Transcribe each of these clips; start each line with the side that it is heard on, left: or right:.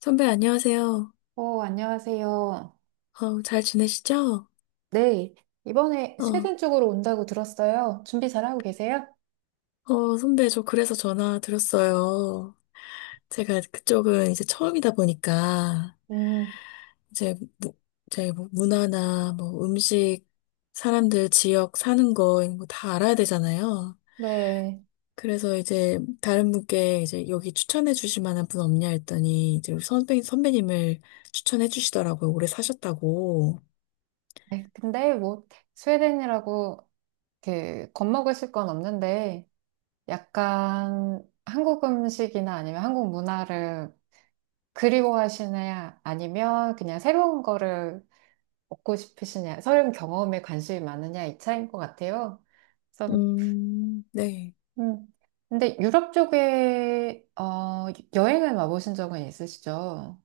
left: 선배, 안녕하세요.
right: 어, 안녕하세요.
left: 어, 잘 지내시죠?
right: 네, 이번에
left: 어,
right: 스웨덴 쪽으로 온다고 들었어요. 준비 잘하고 계세요?
left: 어, 선배, 저 그래서 전화 드렸어요. 제가 그쪽은 이제 처음이다 보니까,
right: 음,
left: 이제, 제 뭐 문화나 뭐 음식, 사람들 지역 사는 거, 이런 거 다 알아야 되잖아요.
right: 네.
left: 그래서 이제 다른 분께 이제 여기 추천해 주실 만한 분 없냐 했더니, 이제 우리 선배님을 추천해 주시더라고요. 오래 사셨다고.
right: 아이, 근데 뭐, 스웨덴이라고 그 겁먹으실 건 없는데, 약간 한국 음식이나 아니면 한국 문화를 그리워하시냐, 아니면 그냥 새로운 거를 먹고 싶으시냐, 새로운 경험에 관심이 많으냐, 이 차이인 것 같아요. 그래서
left: 네.
right: 음. 근데 유럽 쪽에 여행을 와보신 적은 있으시죠?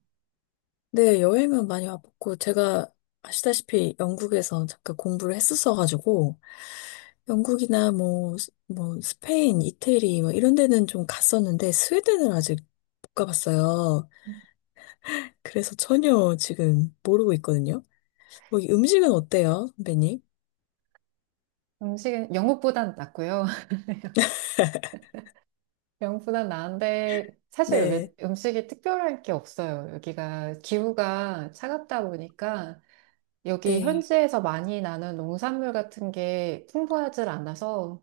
left: 네, 여행은 많이 와봤고, 제가 아시다시피 영국에서 잠깐 공부를 했었어가지고, 영국이나 뭐, 뭐, 스페인, 이태리, 뭐 이런 데는 좀 갔었는데, 스웨덴은 아직 못 가봤어요. 그래서 전혀 지금 모르고 있거든요. 거기 음식은 어때요, 선배님?
right: 음식은 영국보단 낫고요. 영국보단 나은데 사실 여기
left: 네,
right: 음식이 특별할 게 없어요. 여기가 기후가 차갑다 보니까 여기
left: 네.
right: 현지에서 많이 나는 농산물 같은 게 풍부하지 않아서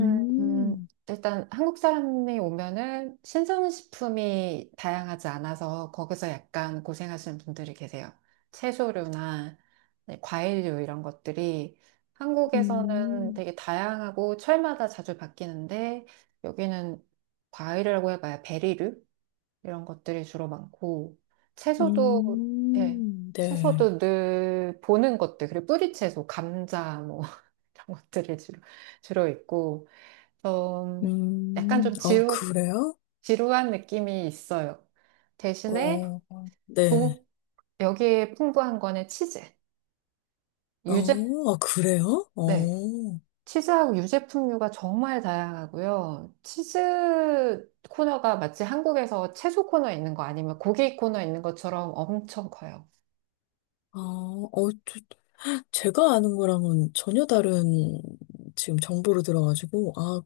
right: 일단 한국 사람이 오면은 신선식품이 다양하지 않아서 거기서 약간 고생하시는 분들이 계세요. 채소류나 네, 과일류 이런 것들이 한국에서는
left: 음,
right: 되게 다양하고 철마다 자주 바뀌는데 여기는 과일이라고 해봐야 베리류 이런 것들이 주로 많고 채소도 예,
left: 네.
right: 채소도 늘 보는 것들 그리고 뿌리채소 감자 뭐 이런 것들이 주로 주로 있고 좀 약간 좀
left: 어, 그래요?
right: 지루한 느낌이 있어요. 대신에
left: 어, 네.
right: 조, 여기에 풍부한 거는 치즈. 유제,
left: 어, 아, 그래요?
right: 네.
left: 어,
right: 치즈하고 유제품류가 정말 다양하고요. 치즈 코너가 마치 한국에서 채소 코너 있는 거 아니면 고기 코너 있는 것처럼 엄청 커요.
left: 아, 어, 제가 아는 거랑은 전혀 다른 지금 정보로 들어가지고, 아,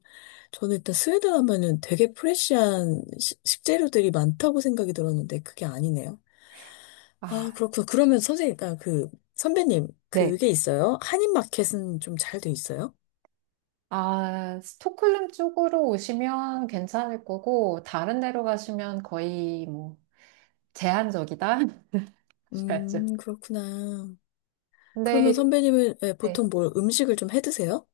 left: 저는 일단 스웨덴 하면은 되게 프레시한 식재료들이 많다고 생각이 들었는데, 그게 아니네요. 아,
right: 아,
left: 그렇구나. 그러면 선생님, 아, 그, 선배님,
right: 네.
left: 그게 있어요? 한인마켓은 좀 잘 돼 있어요?
right: 아, 스톡홀름 쪽으로 오시면 괜찮을 거고, 다른 데로 가시면 거의 뭐 제한적이다? 하셔야죠.
left: 그렇구나. 그러면
right: 근데
left: 선배님은 예,
right: 네.
left: 보통 뭘 음식을 좀 해 드세요?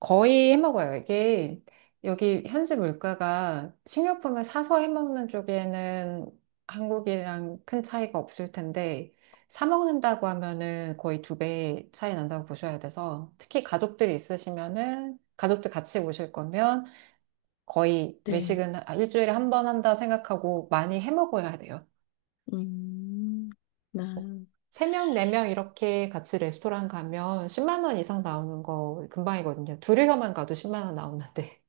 right: 거의 해먹어요. 이게 여기 현지 물가가 식료품을 사서 해먹는 쪽에는 한국이랑 큰 차이가 없을 텐데 사 먹는다고 하면은 거의 두 배 차이 난다고 보셔야 돼서 특히 가족들이 있으시면은 가족들 같이 오실 거면 거의
left: 네.
right: 외식은 아, 일주일에 한 번 한다 생각하고 많이 해먹어야 돼요.
left: 음, 나.
right: 세 명, 네 명 이렇게 같이 레스토랑 가면 10만 원 이상 나오는 거 금방이거든요. 둘이서만 가도 10만 원 나오는데.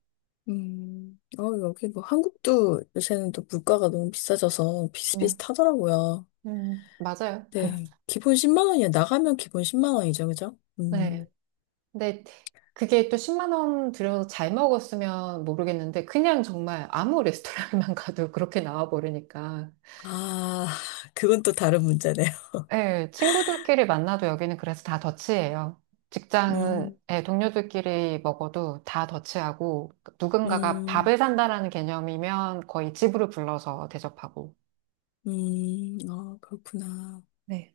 left: 어, 여기 뭐 한국도 요새는 또 물가가 너무 비싸져서
right: 네.
left: 비슷비슷하더라고요.
right: 맞아요.
left: 네. 기본 10만 원이야. 나가면 기본 10만 원이죠. 그죠?
right: 네.
left: 음.
right: 근데 그게 또 10만 원 들여서 잘 먹었으면 모르겠는데 그냥 정말 아무 레스토랑만 가도 그렇게 나와 버리니까.
left: 아, 그건 또 다른 문제네요.
right: 예, 친구들끼리 만나도 여기는 그래서 다 더치예요. 직장은
left: 음,
right: 예, 동료들끼리 먹어도 다 더치하고 누군가가
left: 음,
right: 밥을 산다라는 개념이면 거의 집으로 불러서 대접하고.
left: 아, 그렇구나.
right: 네.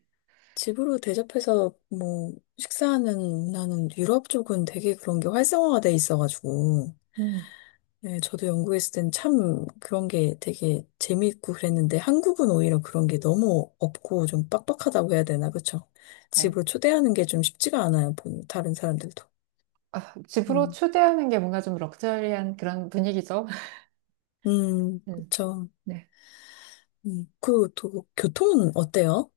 left: 집으로 대접해서 뭐 식사하는 문화는 유럽 쪽은 되게 그런 게 활성화가 돼 있어가지고.
right: 음.
left: 네, 저도 연구했을 땐 참 그런 게 되게 재미있고 그랬는데 한국은 오히려 그런 게 너무 없고 좀 빡빡하다고 해야 되나, 그쵸?
right: 예.
left: 집으로 초대하는 게 좀 쉽지가 않아요, 다른 사람들도.
right: 아, 집으로
left: 음,
right: 초대하는 게 뭔가 좀 럭셔리한 그런 분위기죠. 음,
left: 그쵸.
right: 네.
left: 그리고 또 교통은 어때요?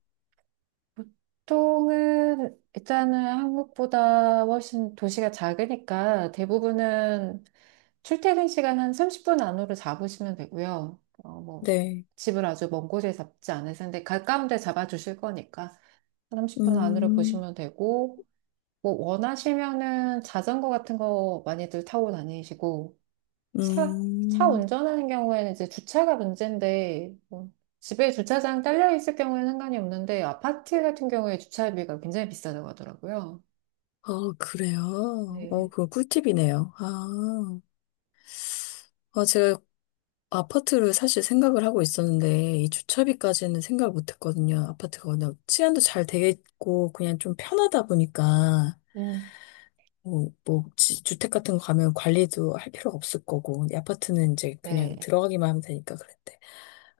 right: 보통은 일단은 한국보다 훨씬 도시가 작으니까 대부분은 출퇴근 시간 한 30분 안으로 잡으시면 되고요. 뭐
left: 네,
right: 집을 아주 먼 곳에 잡지 않으실 텐데 가까운 데 잡아주실 거니까 30분 안으로
left: 음,
right: 보시면 되고 뭐 원하시면은 자전거 같은 거 많이들 타고 다니시고 차, 차
left: 음,
right: 운전하는 경우에는 이제 주차가 문제인데, 뭐 집에 주차장 딸려 있을 경우에는 상관이 없는데, 아파트 같은 경우에 주차비가 굉장히 비싸다고 하더라고요.
left: 어, 그래요? 어,
right: 네.
left: 그거 꿀팁이네요. 아, 어, 제가 아파트를 사실 생각을 하고 있었는데, 이 주차비까지는 생각을 못 했거든요. 아파트가 워낙 치안도 잘 되어 있고, 그냥 좀 편하다 보니까,
right: 음.
left: 뭐, 뭐, 주택 같은 거 가면 관리도 할 필요가 없을 거고, 근데 아파트는 이제 그냥
right: 네.
left: 들어가기만 하면 되니까 그랬대.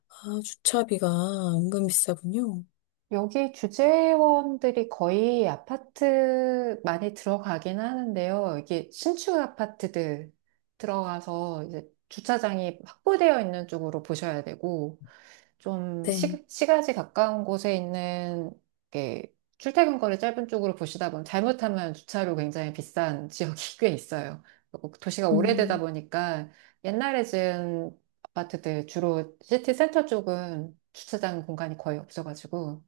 left: 아, 주차비가 은근 비싸군요.
right: 여기 주재원들이 거의 아파트 많이 들어가긴 하는데요. 이게 신축 아파트들 들어가서 이제 주차장이 확보되어 있는 쪽으로 보셔야 되고, 좀
left: 네.
right: 시가지 가까운 곳에 있는 게 출퇴근 거리 짧은 쪽으로 보시다 보면 잘못하면 주차료 굉장히 비싼 지역이 꽤 있어요. 그리고 도시가 오래되다
left: 음,
right: 보니까 옛날에 지은 아파트들 주로 시티 센터 쪽은 주차장 공간이 거의 없어가지고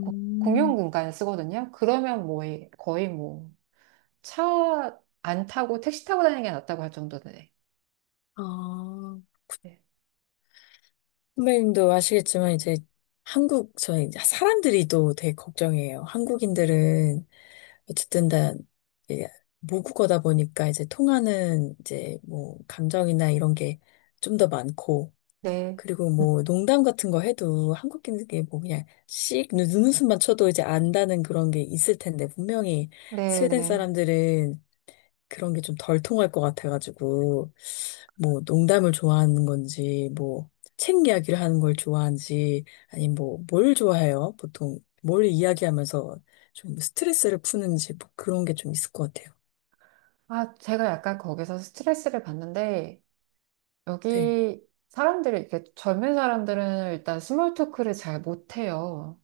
right: 고- 공용 공간을 쓰거든요. 그러면 뭐 거의 뭐 차 안 타고 택시 타고 다니는 게 낫다고 할 정도네.
left: 아.
right: 네.
left: 선배님도 아시겠지만, 이제 한국, 저희 사람들이 또 되게 걱정이에요. 한국인들은 어쨌든 다 이제 모국어다 보니까 이제 통하는 이제 뭐 감정이나 이런 게 좀 더 많고
right: 네.
left: 그리고 뭐 농담 같은 거 해도 한국인들께 뭐 그냥 씩 눈웃음만 쳐도 이제 안다는 그런 게 있을 텐데 분명히
right: 네.
left: 스웨덴
right: 네.
left: 사람들은 그런 게 좀 덜 통할 것 같아가지고, 뭐, 농담을 좋아하는 건지, 뭐, 책 이야기를 하는 걸 좋아하는지, 아니, 뭐, 뭘 좋아해요? 보통, 뭘 이야기하면서 좀 스트레스를 푸는지, 뭐 그런 게 좀 있을 것 같아요.
right: 아, 제가 약간 거기서 스트레스를 받는데,
left: 네.
right: 여기 사람들이, 이렇게 젊은 사람들은 일단 스몰 토크를 잘 못해요.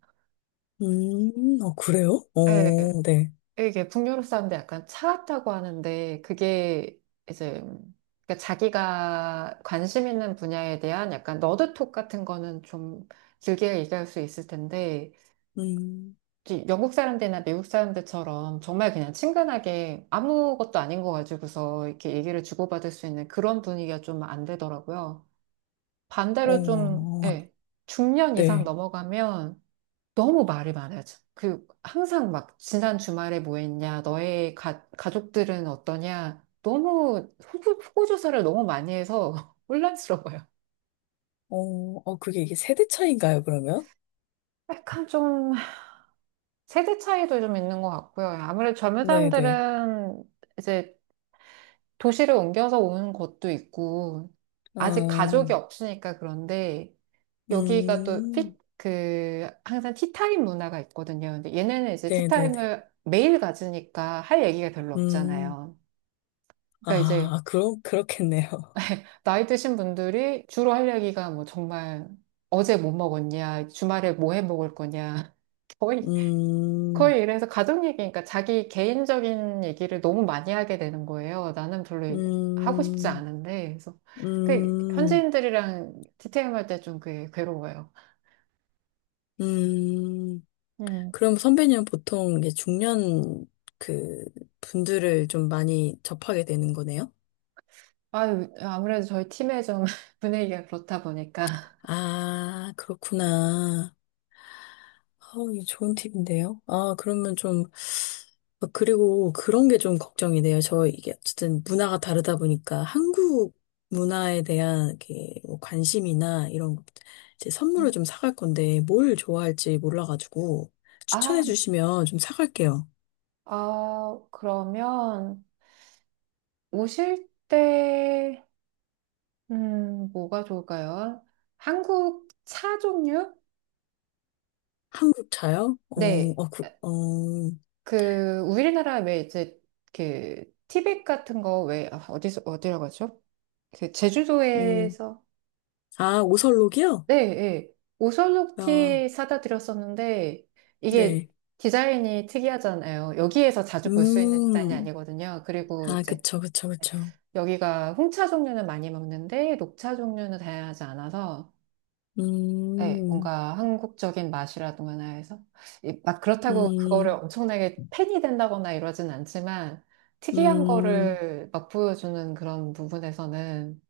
left: 어, 그래요?
right: 예,
left: 어, 네.
right: 이게 북유럽 사람들 약간 차갑다고 하는데, 그게 이제, 그러니까 자기가 관심 있는 분야에 대한 약간 너드톡 같은 거는 좀 길게 얘기할 수 있을 텐데,
left: 음,
right: 이제 영국 사람들이나 미국 사람들처럼 정말 그냥 친근하게 아무것도 아닌 거 가지고서 이렇게 얘기를 주고받을 수 있는 그런 분위기가 좀 안 되더라고요. 반대로 좀,
left: 어,
right: 예, 중년 이상
left: 네.
right: 넘어가면 너무 말이 많아져. 그 항상 막 지난 주말에 뭐 했냐, 너의 가족들은 어떠냐, 너무 후보 조사를 너무 많이 해서 혼란스러워요.
left: 어, 어, 그게 이게 세대 차이인가요, 그러면?
right: 약간 좀 세대 차이도 좀 있는 것 같고요. 아무래도 젊은
left: 네네.
right: 사람들은 이제 도시를 옮겨서 오는 것도 있고,
left: 아,
right: 아직 가족이 없으니까 그런데 여기가 또
left: 음,
right: 그 항상 티타임 문화가 있거든요. 근데 얘네는 이제
left: 네네네.
right: 티타임을 매일 가지니까 할 얘기가 별로
left: 음,
right: 없잖아요. 그러니까 이제
left: 아, 그럼, 그렇겠네요.
right: 나이 드신 분들이 주로 할 얘기가 뭐 정말 어제 뭐 먹었냐, 주말에 뭐 해 먹을 거냐. 거의,
left: 음,
right: 거의 이래서 가족 얘기니까 자기 개인적인 얘기를 너무 많이 하게 되는 거예요. 나는 별로 하고 싶지
left: 음,
right: 않은데. 그래서 그
left: 음,
right: 현지인들이랑 티타임 할 때 좀 그게 괴로워요.
left: 음.
right: 음.
left: 그럼 선배님은 보통 이게 중년 그 분들을 좀 많이 접하게 되는 거네요?
right: 아유, 아무래도 저희 팀의 좀 분위기가 그렇다 보니까.
left: 아, 그렇구나. 아, 이거 좋은 팁인데요. 아, 그러면 좀, 아, 그리고 그런 게 좀 걱정이 돼요. 저 이게 어쨌든 문화가 다르다 보니까 한국 문화에 대한 이렇게 뭐 관심이나 이런 것, 이제 선물을 좀 사갈 건데 뭘 좋아할지 몰라가지고
right: 아,
left: 추천해 주시면 좀 사갈게요.
right: 아, 그러면 오실 때, 뭐가 좋을까요? 한국 차 종류?
left: 한국 차요? 어,
right: 네,
left: 어, 그, 어,
right: 그, 우리나라 왜 이제 그, 티백 같은 거 왜, 아, 어디서, 어디라고 하죠? 그,
left: 음,
right: 제주도에서
left: 아, 오설록이요?
right: 네, 예.
left: 아,
right: 오셜록티 사다 드렸었는데, 이게
left: 네.
right: 디자인이 특이하잖아요. 여기에서 자주 볼 수 있는 디자인이
left: 음,
right: 아니거든요. 그리고
left: 아,
right: 이제
left: 그쵸, 그쵸, 그쵸.
right: 여기가 홍차 종류는 많이 먹는데, 녹차 종류는 다양하지 않아서, 예,
left: 음,
right: 뭔가 한국적인 맛이라든가 해서, 막 그렇다고 그거를
left: 음.
right: 엄청나게 팬이 된다거나 이러진 않지만, 특이한
left: 음,
right: 거를 막 보여주는 그런 부분에서는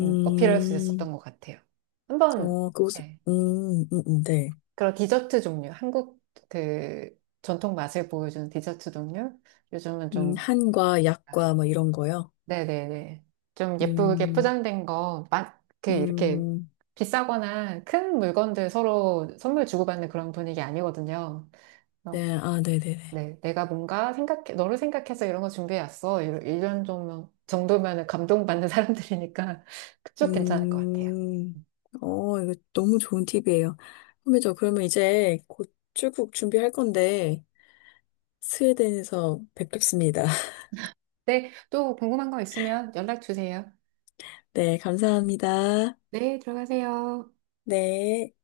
right: 어필할 수 있었던 것 같아요. 한번,
left: 어, 그곳,
right: 예.
left: 네.
right: 그런 디저트 종류, 한국 그 전통 맛을 보여주는 디저트 종류? 요즘은 좀,
left: 한과 약과 뭐 이런 거요.
right: 네네네. 좀 예쁘게
left: 음,
right: 포장된 거, 그 이렇게
left: 음,
right: 비싸거나 큰 물건들 서로 선물 주고받는 그런 분위기 아니거든요. 그래서
left: 네, 아, 네네네.
right: 네, 내가 뭔가 생각해, 너를 생각해서 이런 거 준비해왔어. 이런 이런 정도면은 감동받는 사람들이니까 그쪽 괜찮을 것 같아요.
left: 음, 어, 이거 너무 좋은 팁이에요. 선배저 그러면 이제 곧 출국 준비할 건데, 스웨덴에서 뵙겠습니다.
right: 네, 또 궁금한 거 있으면 연락 주세요.
left: 네, 감사합니다.
right: 네, 들어가세요.
left: 네.